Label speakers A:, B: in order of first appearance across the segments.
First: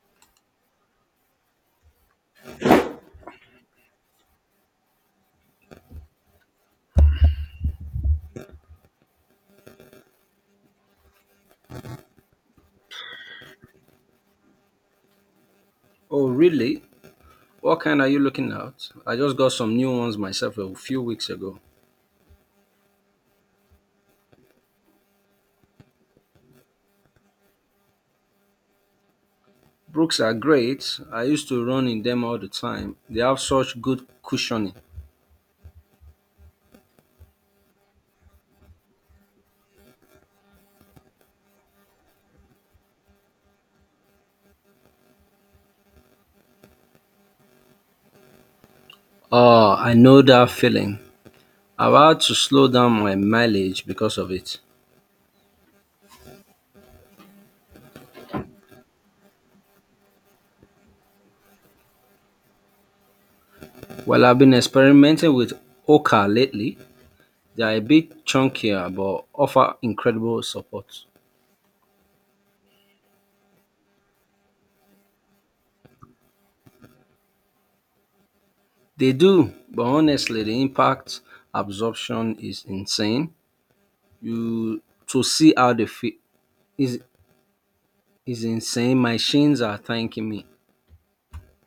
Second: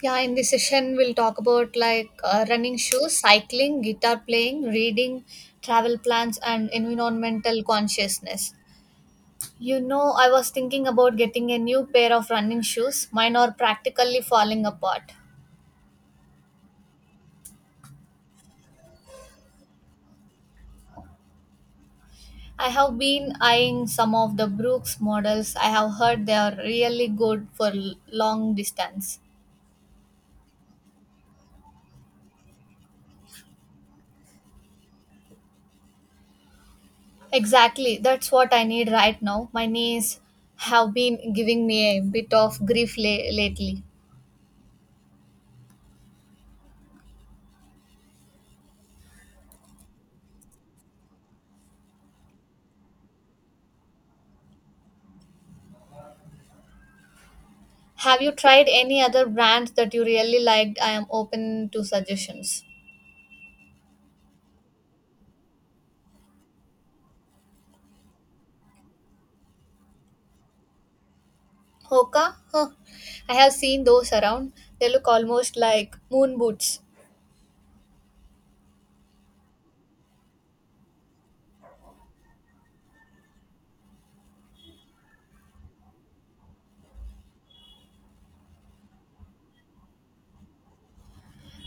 A: Yeah, in this session, we'll talk about running shoes, cycling, guitar playing, reading, travel plans, and environmental consciousness. You know, I was thinking about getting a new pair of running shoes. Mine are practically falling apart.
B: Oh, really? What kind are you looking at? I just got some new ones myself a few weeks ago.
A: I have been eyeing some of the Brooks models. I have heard they are really good for long distance.
B: Brooks are great. I used to run in them all the time. They have such good cushioning.
A: Exactly, that's what I need right now. My knees have been giving me a bit of grief lately.
B: Oh, I know that feeling. I've had to slow down my mileage because of it.
A: Have you tried any other brands that you really liked? I am open to suggestions.
B: Well, I've been experimenting with Oka lately. They are a bit chunkier but offer incredible support.
A: Hoka? Huh. I have seen those around. They look almost like moon boots.
B: They do, but honestly, the impact absorption is insane. You to see how they feel is is insane. My shins are thanking me.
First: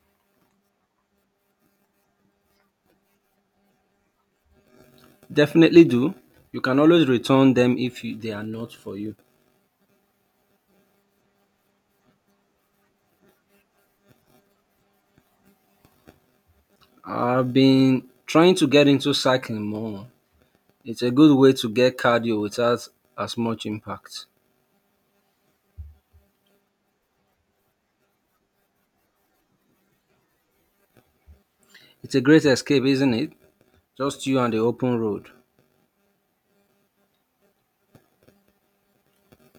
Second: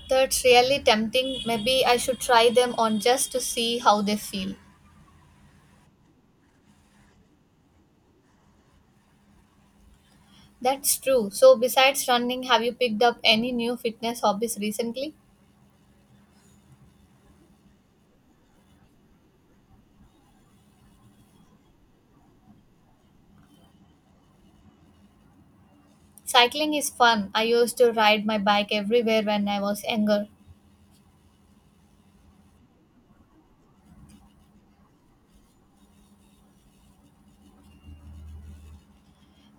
A: That's really tempting. Maybe I should try them on just to see how they feel.
B: Definitely do. You can always return them if you, they are not for you.
A: That's true. So, besides running, have you picked up any new fitness hobbies recently?
B: I've been trying to get into cycling more. It's a good way to get cardio without as much impact.
A: Cycling is fun. I used to ride my bike everywhere when I was younger.
B: It's a great escape, isn't it? Just you and the open road.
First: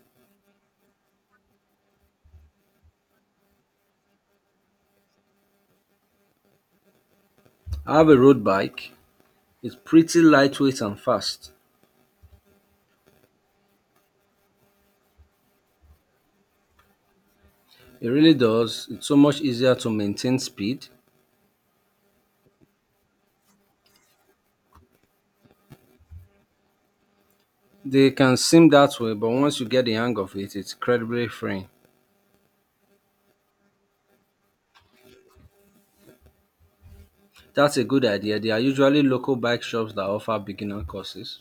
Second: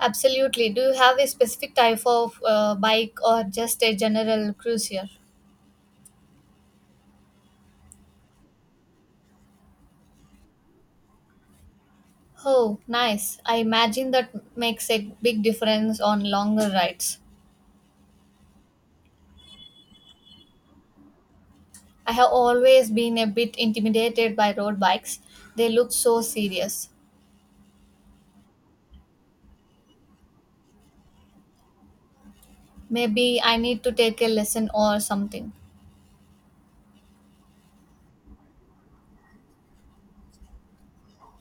A: Absolutely. Do you have a specific type of bike or just a general cruiser?
B: I have a road bike. It's pretty lightweight and fast.
A: Oh, nice. I imagine that makes a big difference on longer rides.
B: It really does. It's so much easier to maintain speed.
A: I have always been a bit intimidated by road bikes. They look so serious.
B: They can seem that way, but once you get the hang of it, it's incredibly freeing.
A: Maybe I need to take a lesson or something.
B: That's a good idea. There are usually local bike shops that offer beginner courses.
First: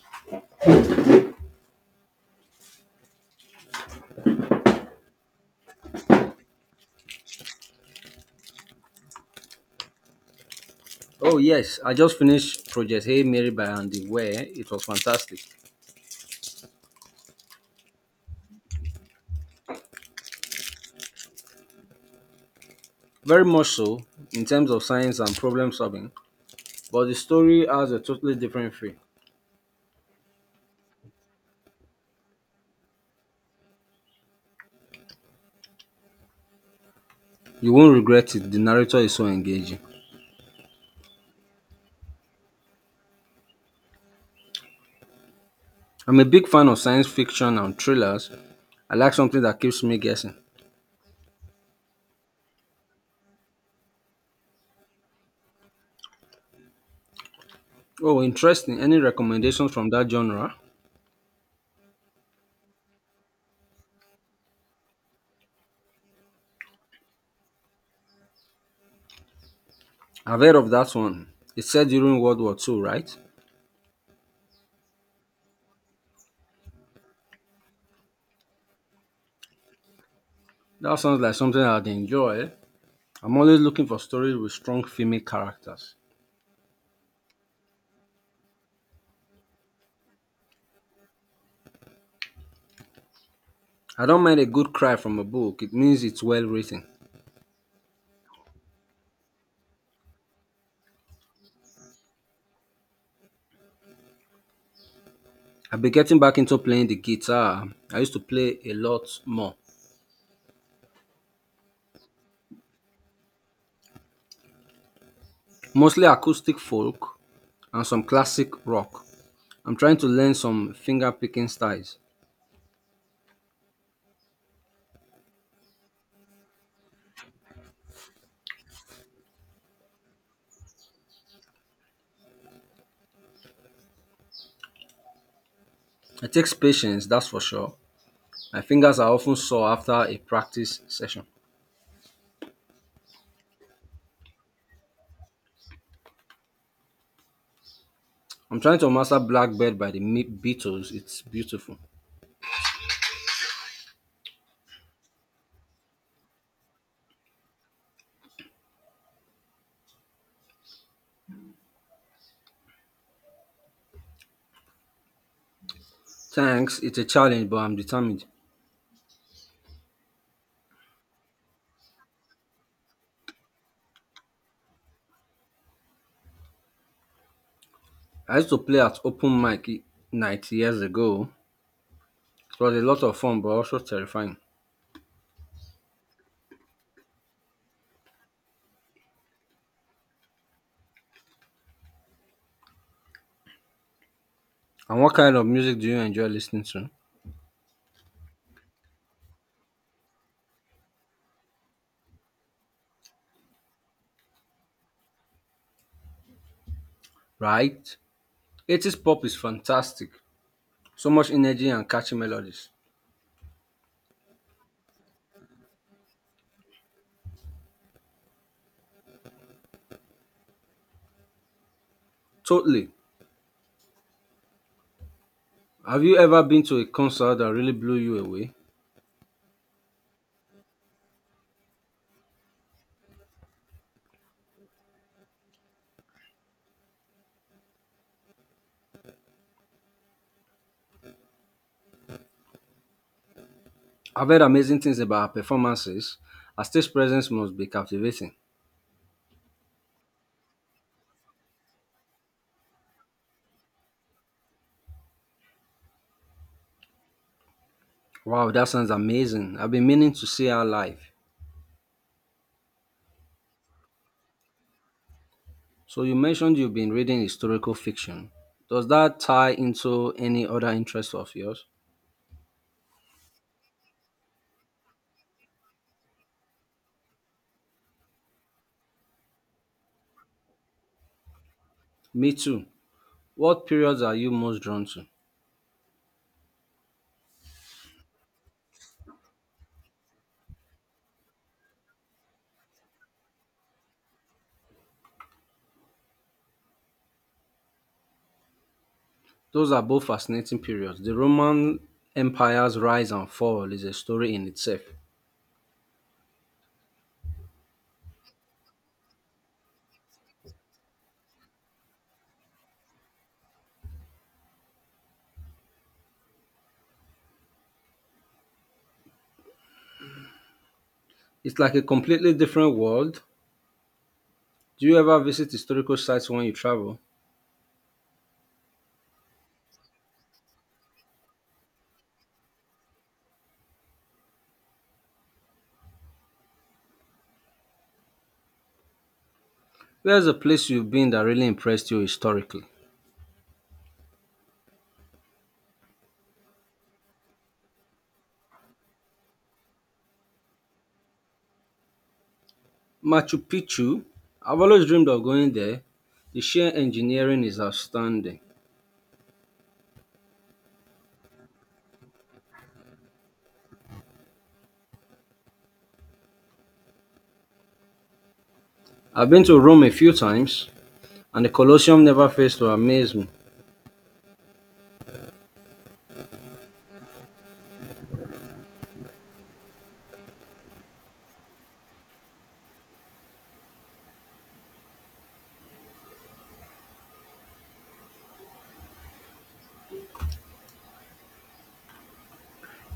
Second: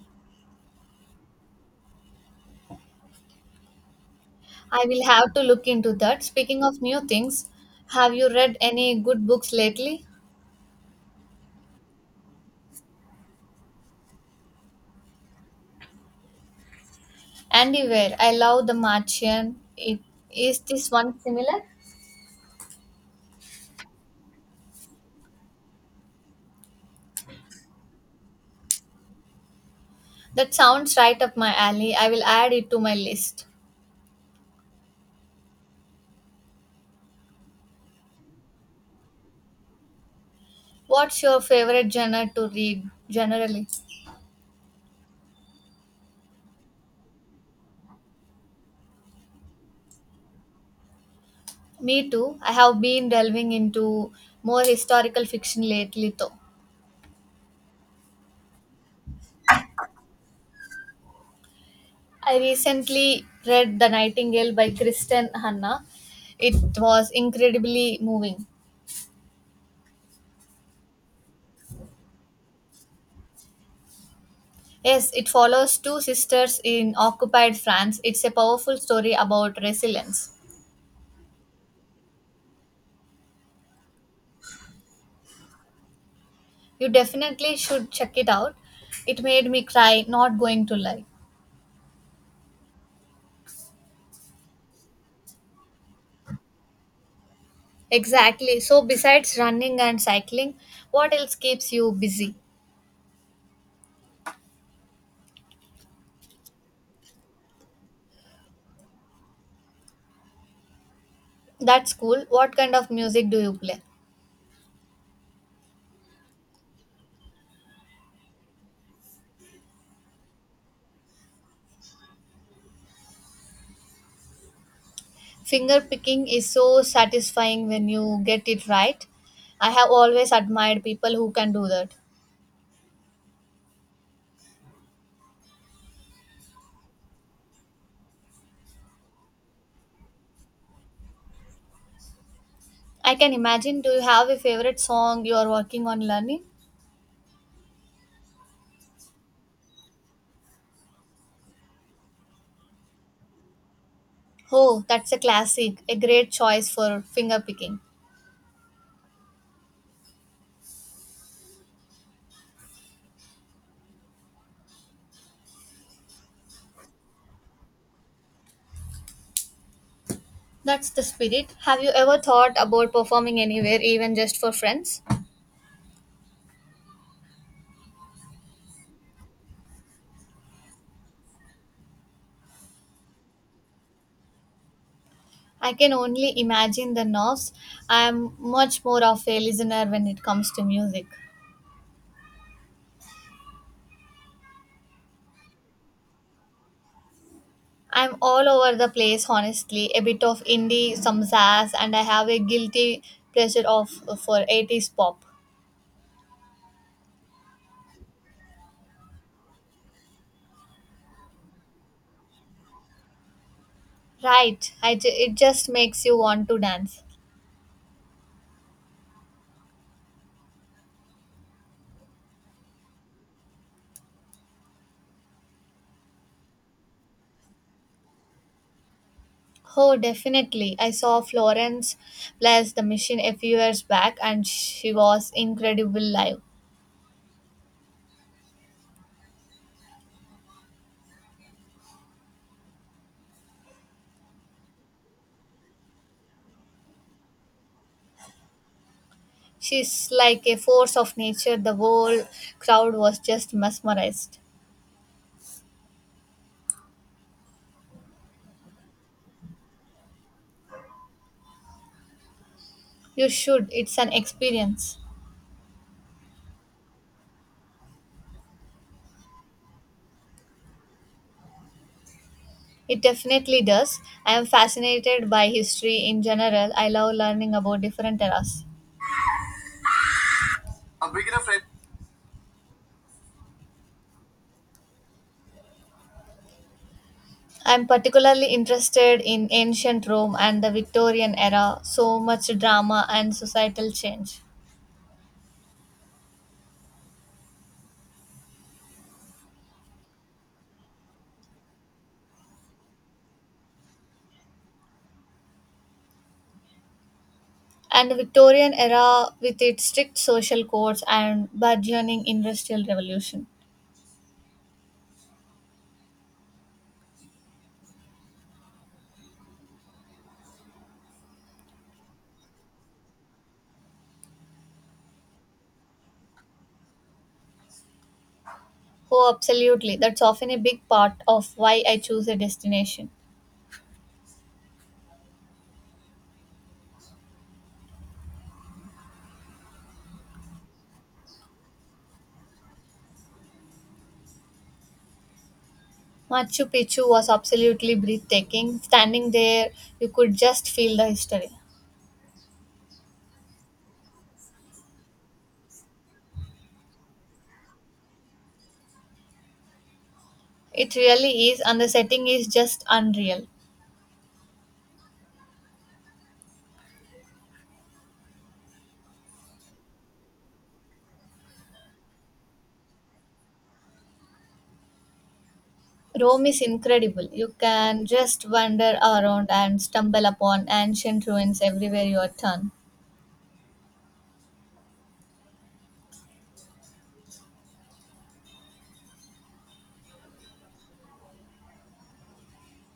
A: I will have to look into that. Speaking of new things, have you read any good books lately?
B: Oh, yes, I just finished Project Hey Mary by Andy Ware. It was fantastic.
A: Andy Weir, I love The Martian. Is this one similar?
B: Very much so in terms of science and problem solving, but the story has a totally different feel.
A: That sounds right up my alley. I will add it to my list.
B: You won't regret it. The narrator is so engaging.
A: What's your favorite genre to read generally?
B: I'm a big fan of science fiction and thrillers. I like something that keeps me guessing.
A: Me too. I have been delving into more historical fiction lately, though.
B: Oh, interesting. Any recommendations from that genre?
A: I recently read The Nightingale by Kristen Hanna. It was incredibly moving.
B: I've heard of that one. It's set during World War II, right?
A: Yes, it follows two sisters in occupied France. It's a powerful story about resilience.
B: That sounds like something I'd enjoy. I'm always looking for stories with strong female characters.
A: You definitely should check it out. It made me cry, not going to lie.
B: I don't mind a good cry from a book, it means it's well written.
A: Exactly. So, besides running and cycling, what else keeps you busy?
B: I've been getting back into playing the guitar. I used to play a lot more,
A: That's cool. What kind of music do you play?
B: mostly acoustic folk and some classic rock. I'm trying to learn some finger picking styles.
A: Finger picking is so satisfying when you get it right. I have always admired people who can do that.
B: It takes patience, that's for sure. My fingers are often sore after a practice session.
A: I can imagine. Do you have a favorite song you are working on learning?
B: I'm trying to master Blackbird by the Beatles. It's beautiful.
A: Oh, that's a classic, a great choice for finger picking.
B: Thanks, it's a challenge, but I'm determined.
A: That's the spirit. Have you ever thought about performing anywhere, even just for friends?
B: I used to play at open mic night years ago. It was a lot of fun, but also terrifying.
A: I can only imagine the nerves. I am much more of a listener when it comes to music.
B: And what kind of music do you enjoy listening to?
A: I'm all over the place, honestly. A bit of indie, some jazz, and I have a guilty pleasure of for 80s pop.
B: Right? 80s pop is fantastic. So much energy and catchy melodies.
A: Right, it just makes you want to dance.
B: Totally. Have you ever been to a concert that really blew you away?
A: Oh, definitely. I saw Florence Bless the Machine a few years back, and she was incredible live.
B: I've heard amazing things about her performances. Her stage presence must be captivating.
A: She's like a force of nature. The whole crowd was just mesmerized.
B: Wow, that sounds amazing. I've been meaning to see her live.
A: You should. It's an experience.
B: So you mentioned you've been reading historical fiction. Does that tie into any other interests of yours?
A: It definitely does. I am fascinated by history in general. I love learning about different eras. I'm
B: Me too. What periods are you most drawn to?
A: particularly interested in ancient Rome and the Victorian era, so much drama and societal change.
B: Those are both fascinating periods. The Roman Empire's rise and fall is a story in itself.
A: And the Victorian era with its strict social codes and burgeoning industrial revolution.
B: It's like a completely different world. Do you ever visit historical sites when you travel?
A: Oh, absolutely. That's often a big part of why I choose a destination.
B: Where's a place you've been that really impressed you historically?
A: Machu Picchu was absolutely breathtaking. Standing there, you could just feel the history.
B: Machu Picchu. I've always dreamed of going there. The sheer engineering is outstanding.
A: It really is, and the setting is just unreal.
B: I've been to Rome a few times, and the Colosseum never fails to amaze me.
A: Rome is incredible. You can just wander around and stumble upon ancient ruins everywhere you turn.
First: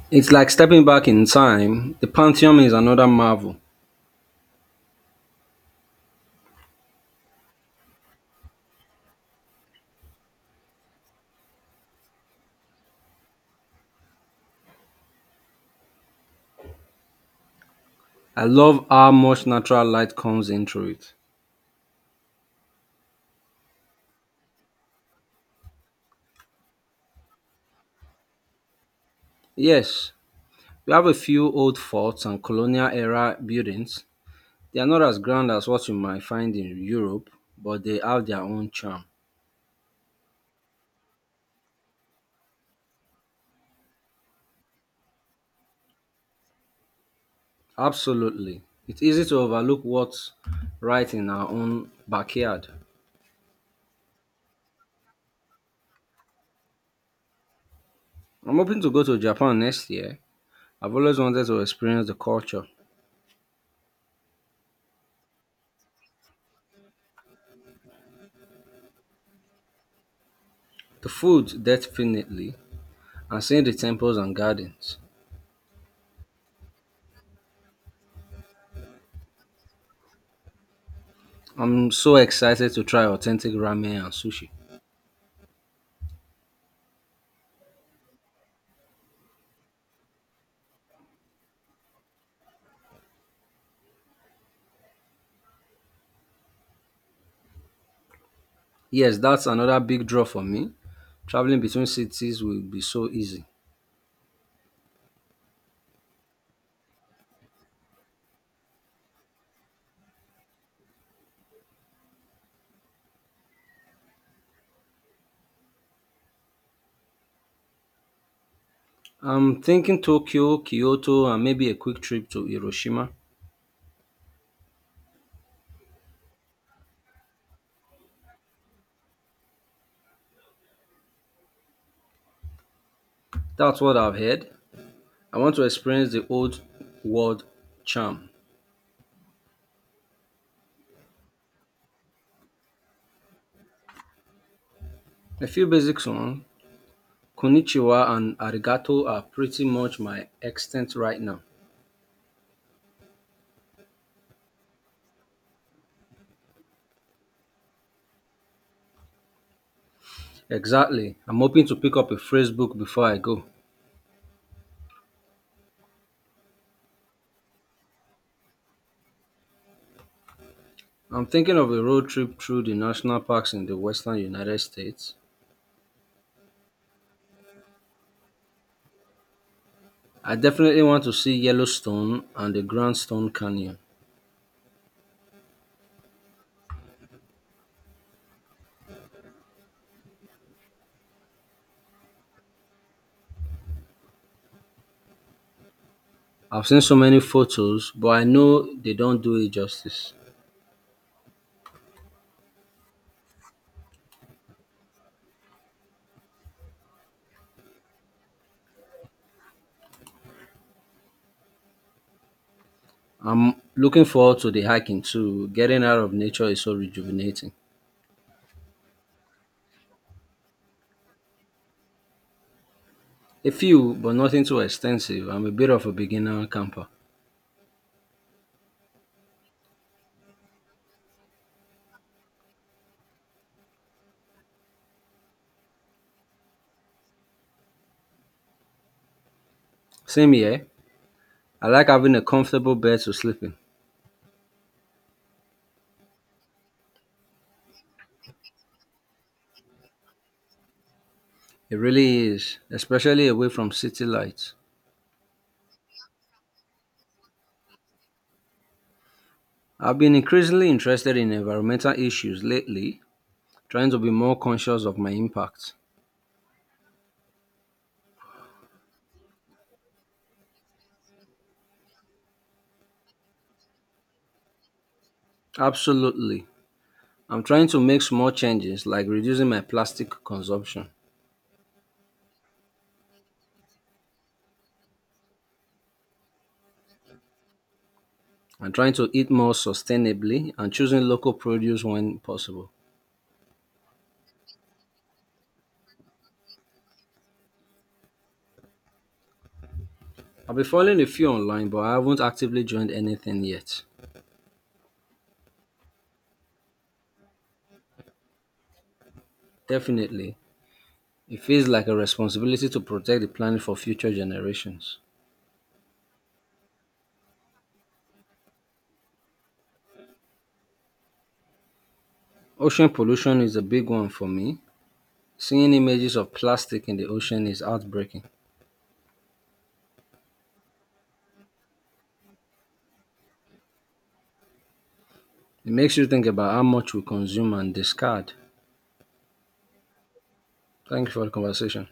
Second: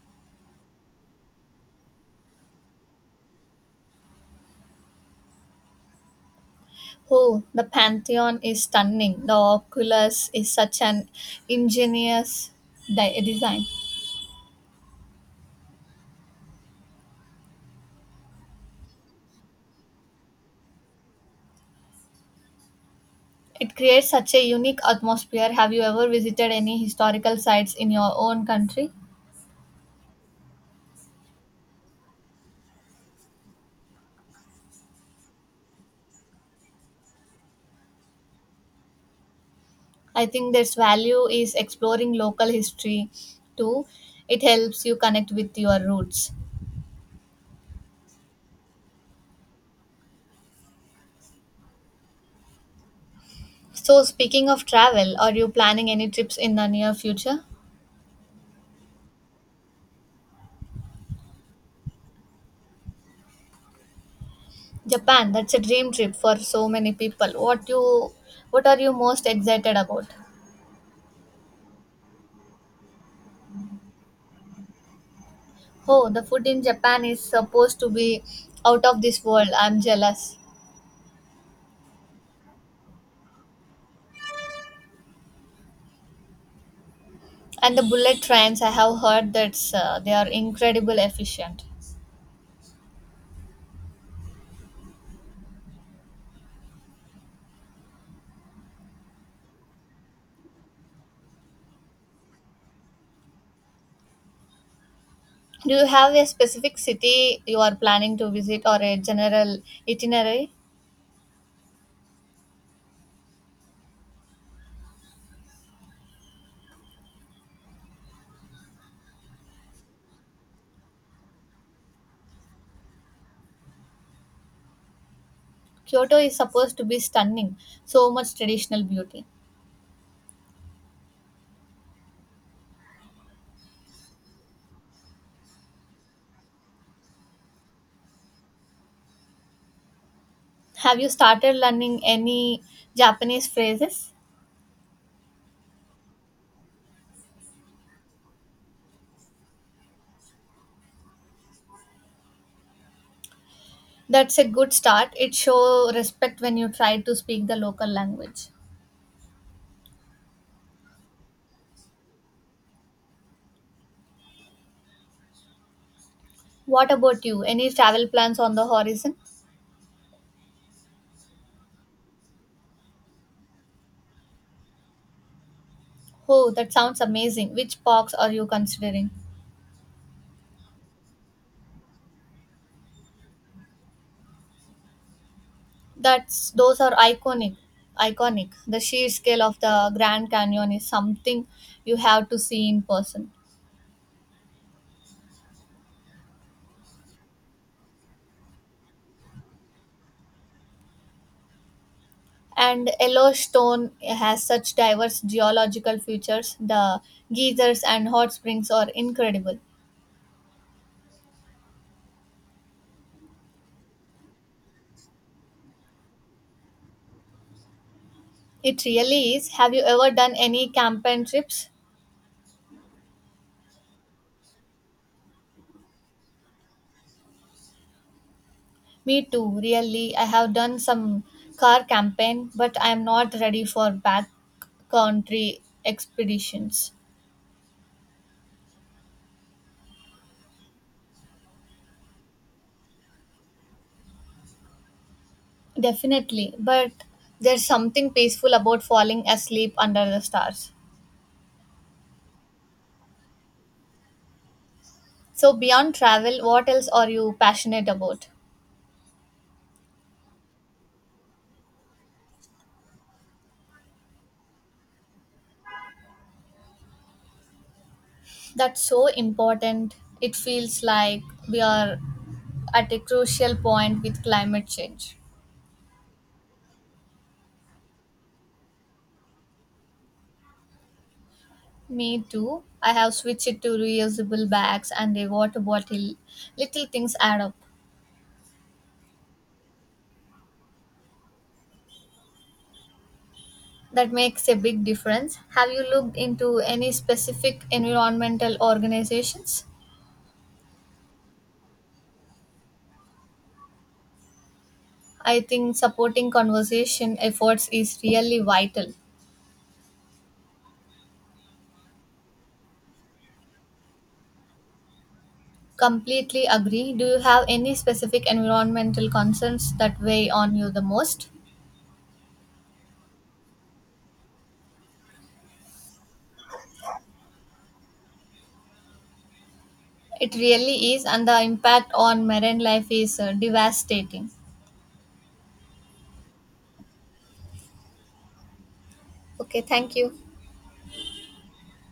B: It's like stepping back in time. The Pantheon is another marvel.
A: Oh, the Pantheon is stunning. The oculus is such an ingenious design.
B: I love how much natural light comes into it.
A: It creates such a unique atmosphere. Have you ever visited any historical sites in your own country?
B: Yes, we have a few old forts and colonial era buildings. They are not as grand as what you might find in Europe, but they have their own charm.
A: I think there's value is exploring local history too. It helps you connect with your roots.
B: Absolutely. It's easy to overlook what's right in our own backyard.
A: So, speaking of travel, are you planning any trips in the near future?
B: I'm hoping to go to Japan next year. I've always wanted to experience the culture,
A: Japan, that's a dream trip for so many people. What are you most excited about?
B: the food, definitely, and seeing the temples and gardens.
A: Oh, the food in Japan is supposed to be out of this world. I'm jealous.
B: I'm so excited to try authentic ramen and sushi.
A: And the bullet trains, I have heard that they are incredible efficient.
B: Yes, that's another big draw for me. Traveling between cities will be so easy.
A: Do you have a specific city you are planning to visit or a general itinerary?
B: I'm thinking Tokyo, Kyoto, and maybe a quick trip to Hiroshima.
A: Kyoto is supposed to be stunning, so much traditional beauty.
B: That's what I've heard. I want to experience the old world charm.
A: Have you started learning any Japanese phrases?
B: A few basic songs, Konnichiwa and Arigato are pretty much my extent right now.
A: That's a good start. It shows respect when you try to speak the local language.
B: Exactly. I'm hoping to pick up a phrase book before I go.
A: What about you? Any travel plans on the horizon?
B: I'm thinking of a road trip through the national parks in the western United States.
A: Oh, that sounds amazing. Which parks are you considering?
B: I definitely want to see Yellowstone and the Grandstone Canyon.
A: That's those are iconic. Iconic. The sheer scale of the Grand Canyon is something you have to see in person.
B: I've seen so many photos, but I know they don't do it justice.
A: And Yellowstone has such diverse geological features. The geysers and hot springs are incredible.
B: I'm looking forward to the hiking too. Getting out of nature is so rejuvenating.
A: It really is. Have you ever done any campaign trips?
B: A few, but nothing too extensive. I'm a bit of a beginner camper.
A: Me too, really. I have done some car campaign, but I am not ready for backcountry expeditions.
B: Same here. I like having a comfortable bed to sleep in.
A: Definitely, but there's something peaceful about falling asleep under the stars.
B: It really is, especially away from city lights.
A: So, beyond travel, what else are you passionate about?
B: I've been increasingly interested in environmental issues lately, trying to be more conscious of my impact.
A: That's so important. It feels like we are at a crucial point with climate change.
B: Absolutely. I'm trying to make small changes like reducing my plastic consumption
A: Me too. I have switched to reusable bags and a water bottle. Little things add up.
B: and trying to eat more sustainably and choosing local produce when possible.
A: That makes a big difference. Have you looked into any specific environmental organizations?
B: I've been following a few online, but I haven't actively joined anything yet.
A: I think supporting conservation efforts is really vital.
B: Definitely, it feels like a responsibility to protect the planet for future generations.
A: Completely agree. Do you have any specific environmental concerns that weigh on you the most?
B: Ocean pollution is a big one for me. Seeing images of plastic in the ocean is heartbreaking.
A: It really is, and the impact on marine life is devastating.
B: It makes you think about how much we consume and discard.
A: Okay, thank you.
B: Thank you for the conversation.